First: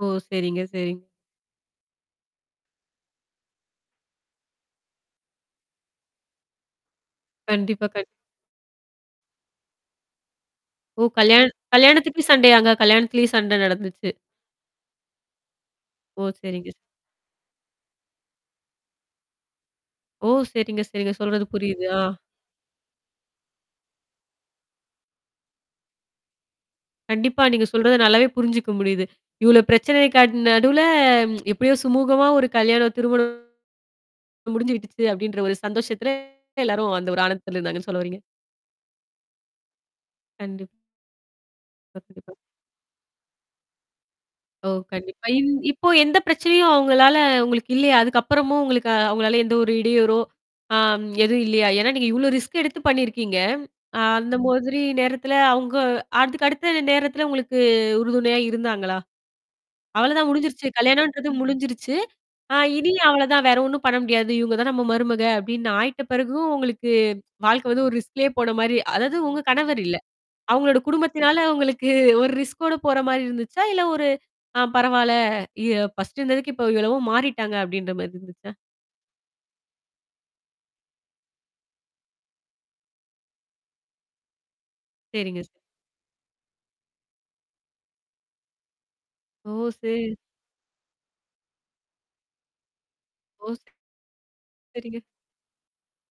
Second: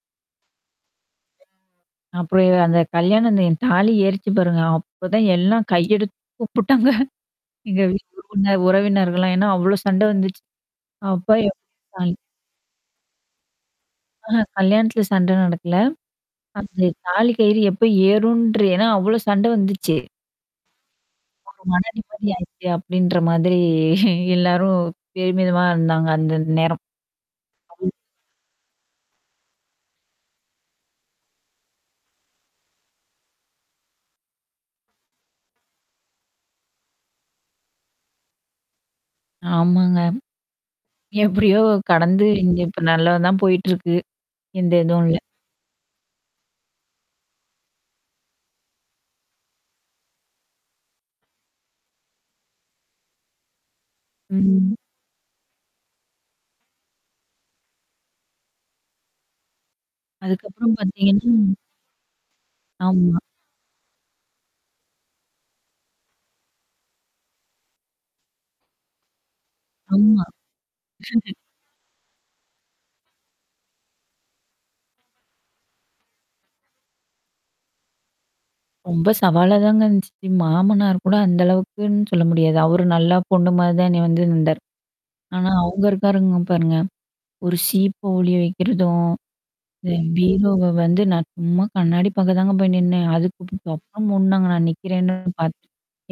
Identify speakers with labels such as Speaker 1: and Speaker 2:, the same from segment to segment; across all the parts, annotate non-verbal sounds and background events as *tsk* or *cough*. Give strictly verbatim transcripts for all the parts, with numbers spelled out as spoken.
Speaker 1: ஓ! சரிங்க, சரிங்.
Speaker 2: அப்புறம் அந்தக் கல்யாணம் அந்த என் தாலி ஏறிச்சு பாருங்க. அப்பதான் எல்லாம் கையெடுத்து கூப்பிட்டாங்க. எங்க
Speaker 1: கண்டிப்பா, கண்டிப்
Speaker 2: *unintelligible* உறவினர்கள் எல்லாம். ஏன்னா, அவ்வளவு சண்டை வந்துச்சு.
Speaker 1: ஓ,
Speaker 2: அப்ப
Speaker 1: கல்யாணம்
Speaker 2: *unintelligible*
Speaker 1: கல்யாணத்துக்குச் சண்டையாங்க. கல்யாணத்துலயும் சண்டை நடந்துச்சு.
Speaker 2: அஹ கல்யாணத்துல சண்டை நடக்கல.
Speaker 1: ஓ, சரிங்க.
Speaker 2: அந்தத் தாலி கயிறு எப்ப ஏறும்ன்ற ஏன்னா, அவ்ளோ சண்டை வந்துச்சு.
Speaker 1: ஓ, சரிங்க, சரிங்க சொல்றது
Speaker 2: ஒரு
Speaker 1: புரியுது. ஆ.
Speaker 2: மனநிம்மதி ஆயிருச்சு அப்படின்ற மாதிரி எல்லாரும் பெருமிதமா இருந்தாங்க. அந்த நேரம்.
Speaker 1: கண்டிப்பா. நீங்கச் சொல்றதை நல்லாவே புரிஞ்சுக்க முடியுது. இவ்வளவு பிரச்சனைகளுக்கு நடுவுல *tsk* எப்படியோ சுமூகமா ஒரு கல்யாணம் திருமணம் முடிஞ்சுடுச்சு அப்டின்ற ஒரு சந்தோஷத்துல எல்லாரும் அந்த ஒரு ஆனந்தத்துல இருந்தாங்கன்னு சொல்ல வர்றீங்க.
Speaker 2: ஆமாங்க.
Speaker 1: கண்டிப்பா,
Speaker 2: எப்படியோ கடந்து
Speaker 1: கண்டிப்பா.
Speaker 2: இப்ப நல்லா தான் போயிட்டு இருக்கு.
Speaker 1: ஓ,
Speaker 2: எந்தத இதும் இல்ல.
Speaker 1: கண்டிப்பா. இந் இப்போ எந்தப் பிரச்சனையும் அவங்களால உங்களுக்கு இல்லையா? அதுக்கப்புறமும் உங்களுக்கு அவங்களால எந்த ஒரு இடையூறோ ஆம் எதுவும் இல்லையா? ஏன்னா நீங்க இவ்வளவு ரிஸ்க் எடுத்துப் பண்ணி இருக்கீங்க. அந்த
Speaker 2: ம்.
Speaker 1: மாதிரி நேரத்துல அவங்க அடுத்த அடுத்த நேரத்துல உங்களுக்கு உறுதுணையா இருந்தாங்களா? அவ்வளவுதான். முடிஞ்சிருச்சு.
Speaker 2: அதுக்கப்புறம்
Speaker 1: கல்யாணம்ன்றது
Speaker 2: பார்த்தீங்கனா
Speaker 1: முடிஞ்சுருச்சு. ஆ இனி
Speaker 2: ஆமா.
Speaker 1: அவ்வளவுதான். வேற ஒண்ணும் பண்ண முடியாது. இவங்க தான் நம்ம மருமக அப்படின்னு ஆயிட்ட பிறகும், உங்களுக்கு வாழ்க்கை வந்து ஒரு ரிஸ்க்லேயே போன மாரி அதாவது உங்க கணவர் இல்ல
Speaker 2: ஆமா.
Speaker 1: அவங்களோட
Speaker 2: *chuckles*
Speaker 1: குடும்பத்துனால உங்களுக்கு ஒரு ரிஸ்க்கோட போற மாரி இருந்துச்சா? இல்ல ஒரு ஆ பரவால்ல! இ ஃபர்ஸ்ட் இருந்ததுக்கு, இப்போ எவ்வளவோ மாறிட்டாங்க அப்படின்ற மாரி இருந்துச்சா?
Speaker 2: ரொம்ப சவாலா தாங்க இருந்துச்சு. மாமனார் கூட அந்த அளவுக்குன்னு சொல்ல முடியாது. அவரு நல்லா பொண்ணு மாதிரி தான் வந்து என்னிய வந்து இருந்தார்.
Speaker 1: சரிங்க.
Speaker 2: ஆனா அவங்க இருக்காங்க பாருங்க. ஒரு சீப்பு ஒளிய வெக்குறதும்,
Speaker 1: ஓ.
Speaker 2: என்
Speaker 1: சே
Speaker 2: பியுரோவ வந்து நான் சும்மா கண்ணாடி பாக்க தான்ங்க போயி நின்னேன். அதுக்கு
Speaker 1: ஓ.
Speaker 2: அப்புறம் மூடுனாங்க நான்
Speaker 1: சரிங்க.
Speaker 2: நிக்கறேன்னு பார்த்து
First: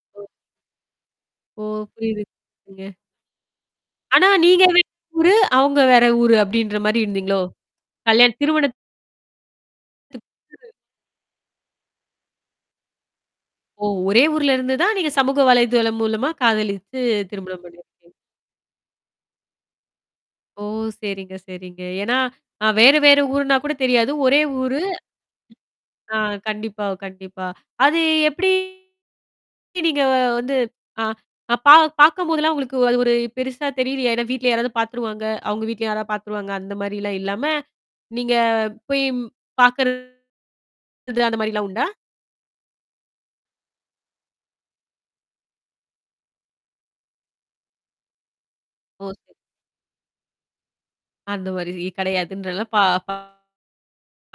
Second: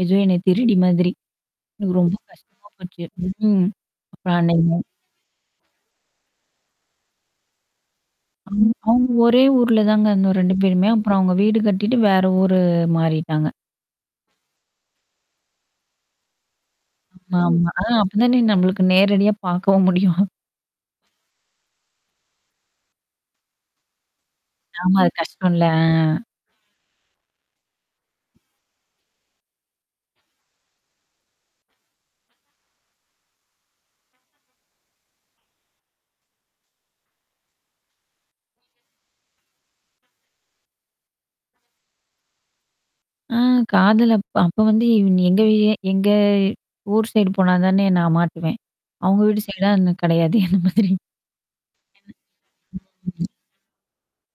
Speaker 2: ஏதோ
Speaker 1: ஓ.
Speaker 2: என்னையத் திருடி மாதிரி.
Speaker 1: ஓ.
Speaker 2: எனக்கு ரொம்ப கஷ்டமா
Speaker 1: புரியுதுங்க.
Speaker 2: போச்சு. ம்க்கும். அப்ப
Speaker 1: ஆனா நீங்க
Speaker 2: *unintelligible*
Speaker 1: வேற ஊரு. அவங்க வேற ஊரு அப்படின்ற மாரி இருந்தீங்களோ! கல்யாணம் திருமணதுக்கு.
Speaker 2: அவங்க ஒரே ஊர்ல தான் இருந்தோம் ரெண்டு பேருமே. அப்புறம் அவங்க வீடு கட்டிட்டு வேற ஊரு மாறிட்டாங்க.
Speaker 1: ஓ! ஒரே ஊர்ல இருந்து தான் நீங்கச் சமூக வலைத்தளம் மூலமா காதலித்து திருமணம்
Speaker 2: ஆமா.
Speaker 1: பண்ணி இருக்கீங்க.
Speaker 2: அப்பத் தான் நம்மளுக்கு நேரடியா பார்க்கவும் முடியும்.
Speaker 1: ஓ சரிங்க, சரிங்க. ஏன்னா வேற, வேற ஊருன்னா கூடத் தெரியாது. ஒரே ஊரு.
Speaker 2: ஆமா. அது கஷ்டம்ல.
Speaker 1: ஆ
Speaker 2: ஆ.
Speaker 1: கண்டிப்பா, கண்டிப்பா. அது எப்படி நீங்க வந்து ஆ பா பாக்கம் போது எல்லாம் உங்களுக்கு அது ஒரு பெருசா தெரிலயா? ஏன்னா வீட்டுல யாராவது பாத்துருவாங்க. அவங்க வீட்டுல யாராவது பாத்துருவாங்க. அந்த மாதிரிலாம் இல்லாம, நீங்கப் போய்ப்பாக்குறது அந்த மாரி எல்லாம் உண்டா?
Speaker 2: ஆ. காதல் அப்ப அப்ப வந்து எங்க எங்க ஊர் சைடு போனாதானே நான் மாட்டுவேன்.
Speaker 1: ஓ.
Speaker 2: அவங்க
Speaker 1: சரி.
Speaker 2: வீடு சைடு கிடையாதே அன்ன மாதிரி என்ன
Speaker 1: அந்த ஒரு மாதிரி கிடையாதுன்றதுனால, பா
Speaker 2: ம்.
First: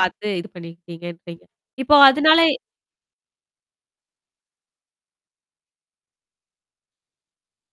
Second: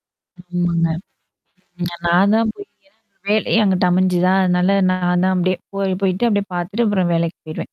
Speaker 1: பாத்து இது பண்ணி
Speaker 2: ஆமாங்க.
Speaker 1: இருக்கீங்கன்றீங்க. இப்ப
Speaker 2: நான் தான்
Speaker 1: அதனால
Speaker 2: போய் என வேலையும் அங்குட்டு அமைஞ்சத. அதனால நான் தான் அப்படியே போயி போயிட்டு அப்படியே பாத்துட்டு அப்புறம் வேலைக்குப் போய்ருவேன்.